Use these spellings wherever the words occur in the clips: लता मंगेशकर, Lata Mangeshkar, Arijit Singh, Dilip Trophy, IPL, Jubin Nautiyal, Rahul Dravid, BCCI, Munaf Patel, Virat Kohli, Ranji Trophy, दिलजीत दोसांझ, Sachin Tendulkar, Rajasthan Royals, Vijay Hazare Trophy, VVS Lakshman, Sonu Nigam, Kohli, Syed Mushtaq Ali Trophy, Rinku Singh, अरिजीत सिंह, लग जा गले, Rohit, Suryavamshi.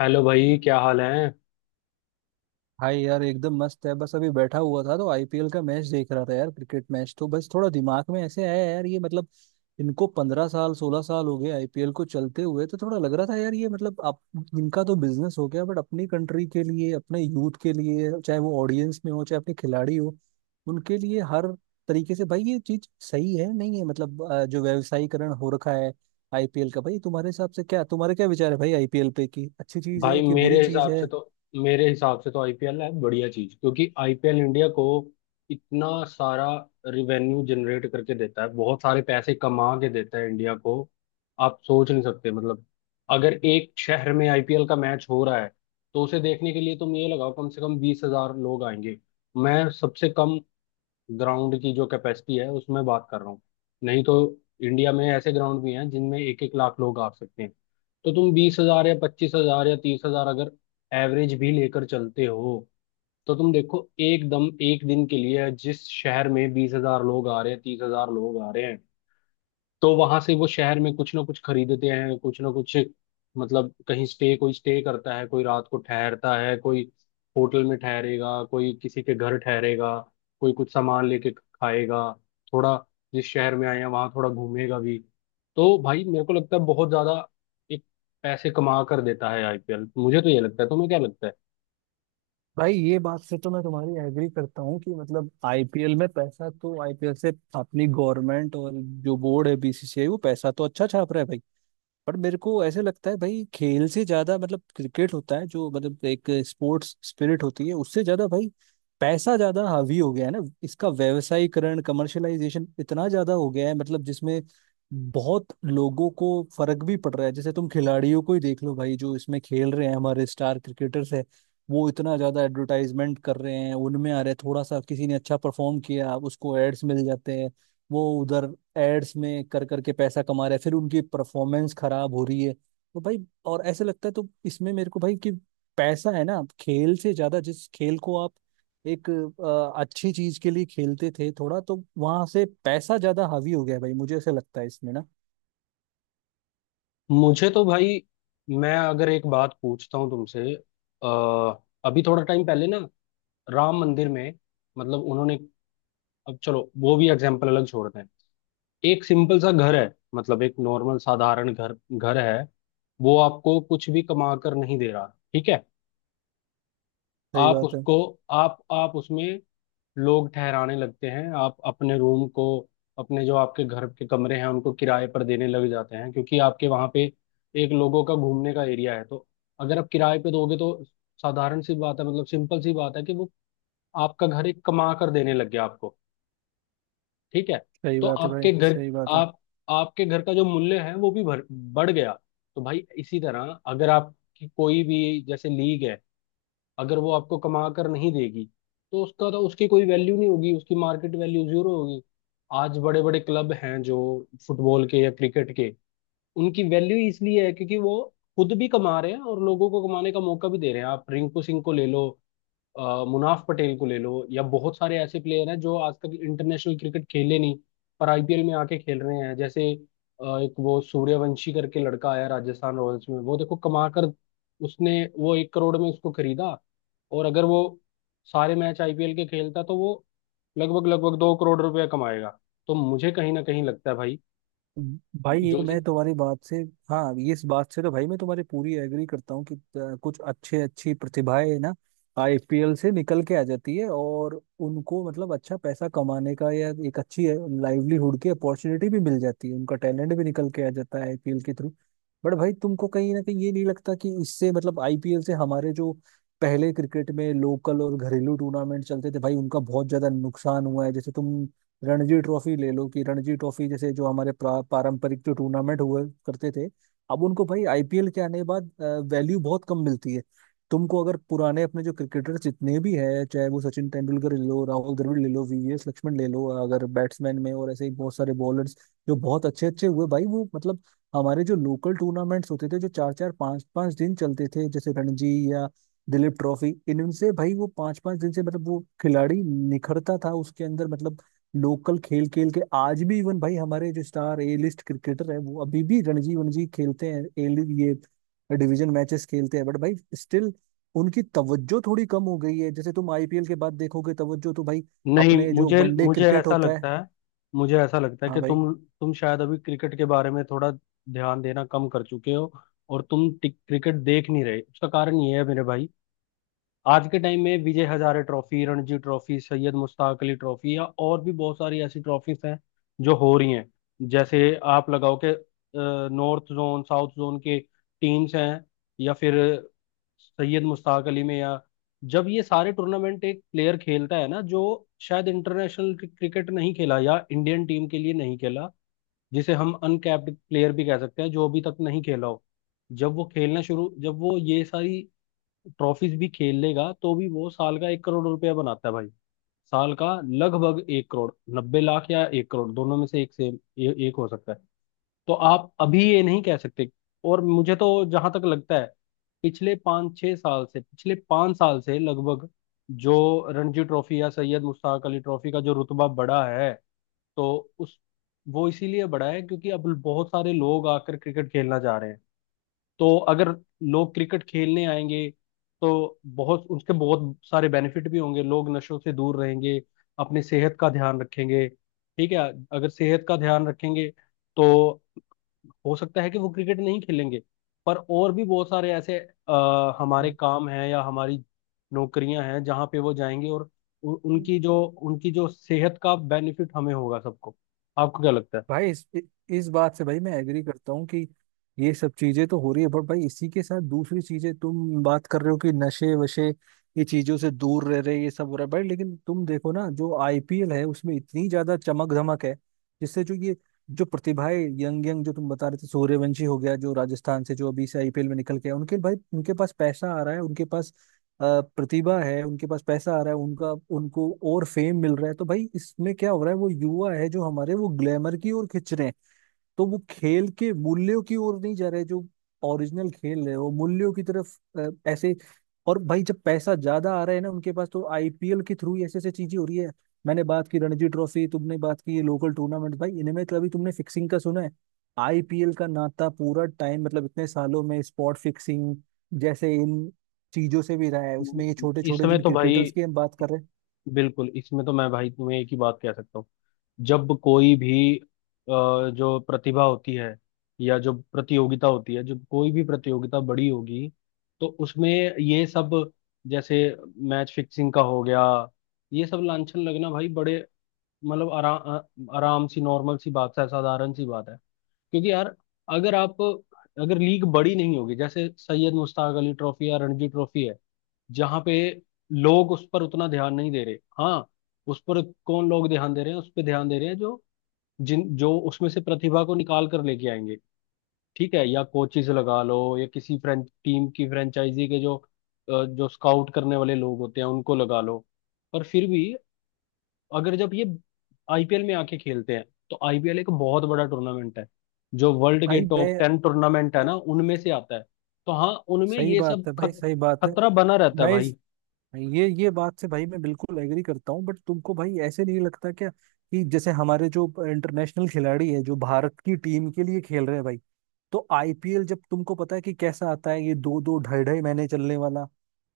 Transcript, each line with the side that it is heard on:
left: Hello भाई, क्या हाल है
right: भाई यार एकदम मस्त है। बस अभी बैठा हुआ था तो आईपीएल का मैच देख रहा था यार। क्रिकेट मैच तो बस थोड़ा दिमाग में ऐसे आया यार, ये मतलब इनको 15 साल 16 साल हो गए आईपीएल को चलते हुए। तो थोड़ा लग रहा था यार, ये मतलब आप इनका तो बिजनेस हो गया, बट अपनी कंट्री के लिए, अपने यूथ के लिए, चाहे वो ऑडियंस में हो चाहे अपने खिलाड़ी हो, उनके लिए हर तरीके से भाई ये चीज सही है नहीं है। मतलब जो व्यवसायीकरण हो रखा है आईपीएल का, भाई तुम्हारे हिसाब से क्या, तुम्हारे क्या विचार है भाई आईपीएल पे, कि अच्छी चीज
left: भाई?
right: है कि
left: मेरे
right: बुरी चीज
left: हिसाब
right: है?
left: से तो मेरे हिसाब से तो आईपीएल है बढ़िया चीज क्योंकि आईपीएल इंडिया को इतना सारा रिवेन्यू जनरेट करके देता है। बहुत सारे पैसे कमा के देता है इंडिया को। आप सोच नहीं सकते। मतलब अगर एक शहर में आईपीएल का मैच हो रहा है तो उसे देखने के लिए तुम ये लगाओ, कम से कम 20,000 लोग आएंगे। मैं सबसे कम ग्राउंड की जो कैपेसिटी है उसमें बात कर रहा हूँ। नहीं तो इंडिया में ऐसे ग्राउंड भी हैं जिनमें एक एक लाख लोग आ सकते हैं। तो तुम 20,000 या 25,000 या 30,000 अगर एवरेज भी लेकर चलते हो तो तुम देखो, एकदम एक दिन के लिए जिस शहर में 20,000 लोग आ रहे हैं, 30,000 लोग आ रहे हैं, तो वहां से वो शहर में कुछ ना कुछ खरीदते हैं। कुछ ना कुछ मतलब कहीं स्टे, कोई स्टे करता है, कोई रात को ठहरता है, कोई होटल में ठहरेगा, कोई किसी के घर ठहरेगा, कोई कुछ सामान लेके खाएगा, थोड़ा जिस शहर में आए हैं वहां थोड़ा घूमेगा भी। तो भाई मेरे को लगता है बहुत ज्यादा एक पैसे कमा कर देता है आईपीएल। मुझे तो ये लगता है। तुम्हें क्या लगता है?
right: भाई ये बात से तो मैं तुम्हारी एग्री करता हूँ कि मतलब आईपीएल में पैसा, तो आईपीएल से अपनी गवर्नमेंट और जो बोर्ड है बीसीसीआई वो पैसा तो अच्छा छाप रहा है भाई। पर मेरे को ऐसे लगता है भाई, खेल से ज्यादा मतलब क्रिकेट होता है, जो मतलब एक स्पोर्ट्स स्पिरिट होती है, उससे ज्यादा भाई पैसा ज्यादा हावी हो गया है ना। इसका व्यवसायीकरण, कमर्शलाइजेशन इतना ज्यादा हो गया है, मतलब जिसमें बहुत लोगों को फर्क भी पड़ रहा है। जैसे तुम खिलाड़ियों को ही देख लो भाई, जो इसमें खेल रहे हैं हमारे स्टार क्रिकेटर्स है, वो इतना ज्यादा एडवर्टाइजमेंट कर रहे हैं, उनमें आ रहे हैं। थोड़ा सा किसी ने अच्छा परफॉर्म किया उसको एड्स मिल जाते हैं, वो उधर एड्स में कर करके पैसा कमा रहे हैं, फिर उनकी परफॉर्मेंस खराब हो रही है तो भाई। और ऐसे लगता है तो इसमें मेरे को भाई कि पैसा है ना खेल से ज्यादा। जिस खेल को आप एक अच्छी चीज के लिए खेलते थे थोड़ा, तो वहां से पैसा ज्यादा हावी हो गया है भाई। मुझे ऐसे लगता है इसमें ना।
left: मुझे तो भाई, मैं अगर एक बात पूछता हूँ तुमसे, अभी थोड़ा टाइम पहले ना राम मंदिर में मतलब उन्होंने, अब चलो वो भी एग्जाम्पल अलग छोड़ते हैं। एक सिंपल सा घर है। मतलब एक नॉर्मल साधारण घर घर है। वो आपको कुछ भी कमा कर नहीं दे रहा। ठीक है?
right: सही
left: आप
right: बात है।
left: उसको, आप उसमें लोग ठहराने लगते हैं। आप अपने रूम को, अपने जो आपके घर के कमरे हैं उनको किराए पर देने लग जाते हैं क्योंकि आपके वहां पे एक लोगों का घूमने का एरिया है। तो अगर आप किराए पे दोगे तो साधारण सी बात है, मतलब सिंपल सी बात है कि वो आपका घर एक कमा कर देने लग गया आपको। ठीक है?
right: सही
left: तो
right: बात है भाई, सही बात है।
left: आप आपके घर का जो मूल्य है वो भी बढ़ गया। तो भाई इसी तरह, अगर आपकी कोई भी जैसे लीग है, अगर वो आपको कमा कर नहीं देगी तो उसका तो उसकी कोई वैल्यू नहीं होगी। उसकी मार्केट वैल्यू जीरो होगी। आज बड़े बड़े क्लब हैं जो फुटबॉल के या क्रिकेट के, उनकी वैल्यू इसलिए है क्योंकि वो खुद भी कमा रहे हैं और लोगों को कमाने का मौका भी दे रहे हैं। आप रिंकू सिंह को ले लो, मुनाफ पटेल को ले लो, या बहुत सारे ऐसे प्लेयर हैं जो आज तक इंटरनेशनल क्रिकेट खेले नहीं पर आईपीएल में आके खेल रहे हैं। जैसे एक वो सूर्यवंशी करके लड़का आया राजस्थान रॉयल्स में, वो देखो कमा कर, उसने वो 1 करोड़ में उसको खरीदा और अगर वो सारे मैच आईपीएल के खेलता तो वो लगभग लगभग 2 करोड़ रुपया कमाएगा। तो मुझे कहीं ना कहीं लगता है भाई
right: भाई ये
left: जो चीज
right: मैं तुम्हारी बात से, हाँ, ये इस बात से तो भाई मैं तुम्हारी पूरी एग्री करता हूँ कि कुछ अच्छे अच्छी प्रतिभाएं ना आईपीएल से निकल के आ जाती है, और उनको मतलब अच्छा पैसा कमाने का या एक अच्छी लाइवलीहुड की अपॉर्चुनिटी भी मिल जाती है, उनका टैलेंट भी निकल के आ जाता है आईपीएल के थ्रू। बट भाई तुमको कहीं ना कहीं ये नहीं लगता कि इससे मतलब आईपीएल से हमारे जो पहले क्रिकेट में लोकल और घरेलू टूर्नामेंट चलते थे भाई उनका बहुत ज्यादा नुकसान हुआ है? जैसे तुम रणजी ट्रॉफी ले लो, कि रणजी ट्रॉफी जैसे जो हमारे पारंपरिक जो टूर्नामेंट हुआ करते थे, अब उनको भाई आईपीएल के आने के बाद वैल्यू बहुत कम मिलती है। तुमको अगर पुराने अपने जो क्रिकेटर्स जितने भी हैं, चाहे वो सचिन तेंदुलकर ले लो, राहुल द्रविड़ ले लो, वीवीएस लक्ष्मण ले लो अगर बैट्समैन में, और ऐसे ही बहुत सारे बॉलर्स जो बहुत अच्छे अच्छे हुए भाई, वो मतलब हमारे जो लोकल टूर्नामेंट्स होते थे जो चार चार पांच पांच दिन चलते थे जैसे रणजी या दिलीप ट्रॉफी, इनसे भाई वो पांच पांच दिन से मतलब वो खिलाड़ी निखरता था उसके अंदर। मतलब लोकल खेल खेल के आज भी इवन भाई हमारे जो स्टार ए लिस्ट क्रिकेटर है, वो अभी भी रणजी वनजी खेलते हैं, ए ये डिवीजन मैचेस खेलते हैं, बट भाई स्टिल उनकी तवज्जो थोड़ी कम हो गई है। जैसे तुम आईपीएल के बाद देखोगे तवज्जो, तो भाई
left: नहीं,
right: अपने जो
left: मुझे
right: वनडे
left: मुझे
right: क्रिकेट
left: ऐसा
right: होता है।
left: लगता है। मुझे ऐसा लगता है
right: हाँ
left: कि
right: भाई।
left: तुम शायद अभी क्रिकेट के बारे में थोड़ा ध्यान देना कम कर चुके हो और तुम क्रिकेट देख नहीं रहे। उसका कारण ये है मेरे भाई, आज के टाइम में Vijay Hazare trophy, Ranji trophy, Syed Mushtaq Ali trophy या और भी बहुत सारी ऐसी ट्रॉफीज हैं जो हो रही हैं। जैसे आप लगाओ कि नॉर्थ जोन, साउथ जोन के टीम्स हैं, या फिर सैयद मुश्ताक अली में, या जब ये सारे टूर्नामेंट एक प्लेयर खेलता है ना, जो शायद इंटरनेशनल क्रिकेट नहीं खेला या इंडियन टीम के लिए नहीं खेला, जिसे हम अनकैप्ड प्लेयर भी कह सकते हैं, जो अभी तक नहीं खेला हो, जब वो ये सारी ट्रॉफीज भी खेल लेगा तो भी वो साल का 1 करोड़ रुपया बनाता है भाई। साल का लगभग 1 करोड़, 90 लाख या 1 करोड़, दोनों में से एक से एक हो सकता है। तो आप अभी ये नहीं कह सकते। और मुझे तो जहां तक लगता है, पिछले 5 साल से लगभग जो रणजी ट्रॉफी या सैयद मुश्ताक अली ट्रॉफी का जो रुतबा बढ़ा है, तो उस वो इसीलिए बढ़ा है क्योंकि अब बहुत सारे लोग आकर क्रिकेट खेलना चाह रहे हैं। तो अगर लोग क्रिकेट खेलने आएंगे तो बहुत उसके बहुत सारे बेनिफिट भी होंगे। लोग नशों से दूर रहेंगे, अपनी सेहत का ध्यान रखेंगे। ठीक है? अगर सेहत का ध्यान रखेंगे तो हो सकता है कि वो क्रिकेट नहीं खेलेंगे, पर और भी बहुत सारे ऐसे हमारे काम हैं या हमारी नौकरियां हैं जहां पे वो जाएंगे, और उ, उनकी जो सेहत का बेनिफिट हमें होगा सबको। आपको क्या लगता है?
right: भाई इस बात से भाई मैं एग्री करता हूँ कि ये सब चीजें तो हो रही है, बट भाई इसी के साथ दूसरी चीजें तुम बात कर रहे हो कि नशे वशे ये चीजों से दूर रह रहे, ये सब हो रहा है भाई। लेकिन तुम देखो ना, जो आईपीएल है उसमें इतनी ज्यादा चमक धमक है, जिससे जो ये जो प्रतिभाएं, यंग यंग जो तुम बता रहे थे, सूर्यवंशी हो गया जो राजस्थान से जो अभी से आईपीएल में निकल के आया, उनके भाई उनके पास पैसा आ रहा है, उनके पास अ, प्रतिभा है, उनके पास पैसा आ रहा है, उनका उनको और फेम मिल रहा है। तो भाई इसमें क्या हो रहा है, वो युवा है जो हमारे, वो ग्लैमर की ओर खिंच रहे हैं, तो वो खेल के मूल्यों की ओर नहीं जा रहे, जो ओरिजिनल खेल है वो मूल्यों की तरफ ऐसे। और भाई जब पैसा ज्यादा आ रहा है ना उनके पास, तो आईपीएल के थ्रू ही ऐसे ऐसे चीजें हो रही है। मैंने बात की रणजी ट्रॉफी, तुमने बात की ये लोकल टूर्नामेंट, भाई इनमें कभी तुमने फिक्सिंग का सुना है? आईपीएल का नाता पूरा टाइम मतलब इतने सालों में स्पॉट फिक्सिंग जैसे इन चीजों से भी रहा है, उसमें ये छोटे
left: इस
right: छोटे
left: समय
right: जिन
left: तो भाई
right: क्रिकेटर्स की हम बात कर रहे हैं।
left: बिल्कुल, इसमें तो मैं भाई तुम्हें एक ही बात कह सकता हूँ। जब कोई भी जो प्रतिभा होती है या जो प्रतियोगिता होती है, जब कोई भी प्रतियोगिता बड़ी होगी तो उसमें ये सब, जैसे मैच फिक्सिंग का हो गया, ये सब लांछन लगना भाई बड़े, मतलब आराम आराम सी नॉर्मल सी बात है, साधारण सी बात है। क्योंकि यार, अगर आप अगर लीग बड़ी नहीं होगी, जैसे सैयद मुश्ताक अली ट्रॉफी या रणजी ट्रॉफी है, जहाँ पे लोग उस पर उतना ध्यान नहीं दे रहे। हाँ, उस पर कौन लोग ध्यान दे रहे हैं? उस पर ध्यान दे रहे हैं जो, जिन जो उसमें से प्रतिभा को निकाल कर लेके आएंगे। ठीक है? या कोचिज लगा लो, या किसी फ्रेंच टीम की फ्रेंचाइजी के जो जो स्काउट करने वाले लोग होते हैं, उनको लगा लो। पर फिर भी अगर जब ये आईपीएल में आके खेलते हैं तो आईपीएल एक बहुत बड़ा टूर्नामेंट है, जो वर्ल्ड के
right: भाई
left: टॉप
right: मैं,
left: टेन टूर्नामेंट है ना उनमें से आता है। तो हाँ, उनमें
right: सही
left: ये सब
right: बात है भाई, सही बात है।
left: खतरा बना रहता है
right: मैं इस,
left: भाई।
right: ये बात से भाई मैं बिल्कुल एग्री करता हूँ, बट तुमको भाई ऐसे नहीं लगता क्या कि जैसे हमारे जो इंटरनेशनल खिलाड़ी है जो भारत की टीम के लिए खेल रहे हैं भाई, तो आईपीएल जब तुमको पता है कि कैसा आता है, ये दो दो ढाई ढाई महीने चलने वाला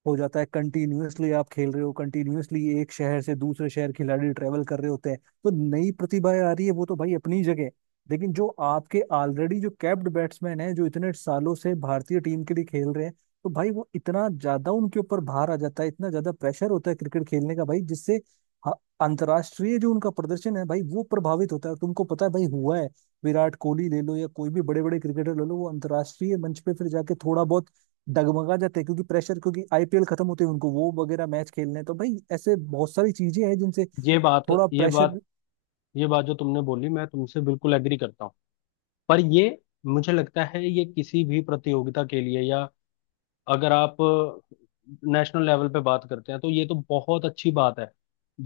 right: हो जाता है, कंटिन्यूअसली आप खेल रहे हो, कंटिन्यूअसली एक शहर से दूसरे शहर खिलाड़ी ट्रेवल कर रहे होते हैं। तो नई प्रतिभाएं आ रही है वो तो भाई अपनी जगह, लेकिन जो आपके ऑलरेडी जो कैप्ड बैट्समैन हैं जो इतने सालों से भारतीय टीम के लिए खेल रहे हैं, तो भाई वो इतना ज्यादा उनके ऊपर भार आ जाता है, इतना ज्यादा प्रेशर होता है क्रिकेट खेलने का भाई, जिससे ह- अंतर्राष्ट्रीय जो उनका प्रदर्शन है भाई वो प्रभावित होता है। तुमको पता है भाई हुआ है, विराट कोहली ले लो या कोई भी बड़े बड़े क्रिकेटर ले लो, वो अंतर्राष्ट्रीय मंच पे फिर जाके थोड़ा बहुत डगमगा जाते हैं, क्योंकि प्रेशर, क्योंकि आईपीएल खत्म होते हैं उनको वो वगैरह मैच खेलने हैं, तो भाई ऐसे बहुत सारी चीजें हैं जिनसे
left: ये बात
right: थोड़ा
left: ये बात
right: प्रेशर।
left: ये बात जो तुमने बोली, मैं तुमसे बिल्कुल एग्री करता हूँ। पर ये, मुझे लगता है ये किसी भी प्रतियोगिता के लिए, या अगर आप नेशनल लेवल पे बात करते हैं, तो ये तो बहुत अच्छी बात है।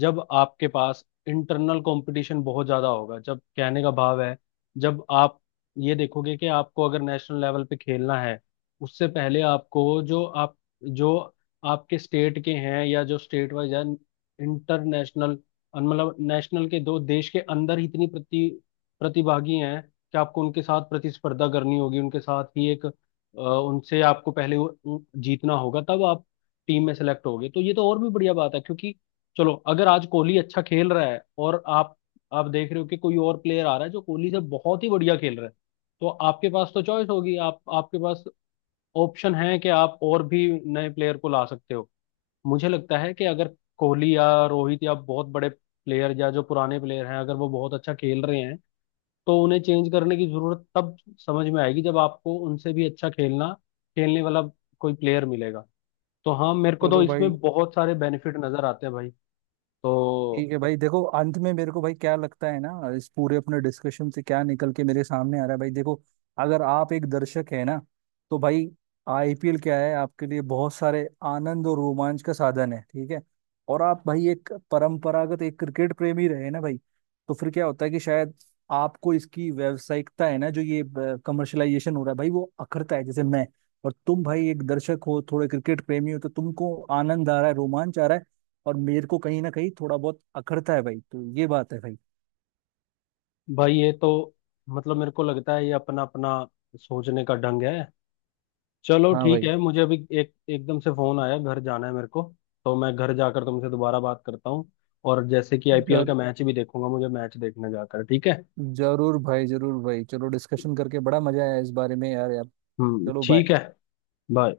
left: जब आपके पास इंटरनल कंपटीशन बहुत ज्यादा होगा, जब कहने का भाव है, जब आप ये देखोगे कि आपको अगर नेशनल लेवल पे खेलना है, उससे पहले आपको जो आपके स्टेट के हैं या जो स्टेट वाइज है, इंटरनेशनल मतलब नेशनल के, दो देश के अंदर ही इतनी प्रतिभागी हैं, कि आपको उनके साथ प्रतिस्पर्धा करनी होगी, उनके साथ ही एक, उनसे आपको पहले जीतना होगा तब आप टीम में सेलेक्ट होगे। तो ये तो और भी बढ़िया बात है क्योंकि चलो अगर आज कोहली अच्छा खेल रहा है और आप देख रहे हो कि कोई और प्लेयर आ रहा है जो कोहली से बहुत ही बढ़िया खेल रहा है, तो आपके पास तो चॉइस होगी। आप आपके पास ऑप्शन है कि आप और भी नए प्लेयर को ला सकते हो। मुझे लगता है कि अगर कोहली या रोहित या बहुत बड़े प्लेयर या जो पुराने प्लेयर हैं, अगर वो बहुत अच्छा खेल रहे हैं, तो उन्हें चेंज करने की जरूरत तब समझ में आएगी जब आपको उनसे भी अच्छा खेलना खेलने वाला कोई प्लेयर मिलेगा। तो हाँ, मेरे को तो
right: चलो
left: इसमें
right: भाई।
left: बहुत सारे बेनिफिट नजर आते हैं भाई। तो
right: ठीक है भाई, देखो अंत में मेरे को भाई क्या लगता है ना, इस पूरे अपने डिस्कशन से क्या निकल के मेरे सामने आ रहा है भाई देखो, अगर आप एक दर्शक है ना, तो भाई आईपीएल क्या है, आपके लिए बहुत सारे आनंद और रोमांच का साधन है, ठीक है। और आप भाई एक परंपरागत एक क्रिकेट प्रेमी रहे ना भाई, तो फिर क्या होता है कि शायद आपको इसकी व्यावसायिकता है ना, जो ये कमर्शलाइजेशन हो रहा है भाई वो अखरता है, जैसे मैं। और तुम भाई एक दर्शक हो थोड़े क्रिकेट प्रेमी हो, तो तुमको आनंद आ रहा है, रोमांच आ रहा है, और मेरे को कहीं ना कहीं थोड़ा बहुत अखरता है भाई, तो ये बात है भाई।
left: भाई ये तो, मतलब मेरे को लगता है ये अपना अपना सोचने का ढंग है। चलो
right: हाँ
left: ठीक
right: भाई।
left: है, मुझे अभी एक एकदम से फोन आया, घर जाना है मेरे को। तो मैं घर जाकर तुमसे दोबारा बात करता हूँ। और जैसे कि आईपीएल का
right: जर
left: मैच भी देखूंगा, मुझे मैच देखने जाकर। ठीक है?
right: जरूर भाई, जरूर भाई। चलो, डिस्कशन करके बड़ा मजा आया इस बारे में यार यार।
left: हम्म,
right: चलो बाय।
left: ठीक है। बाय।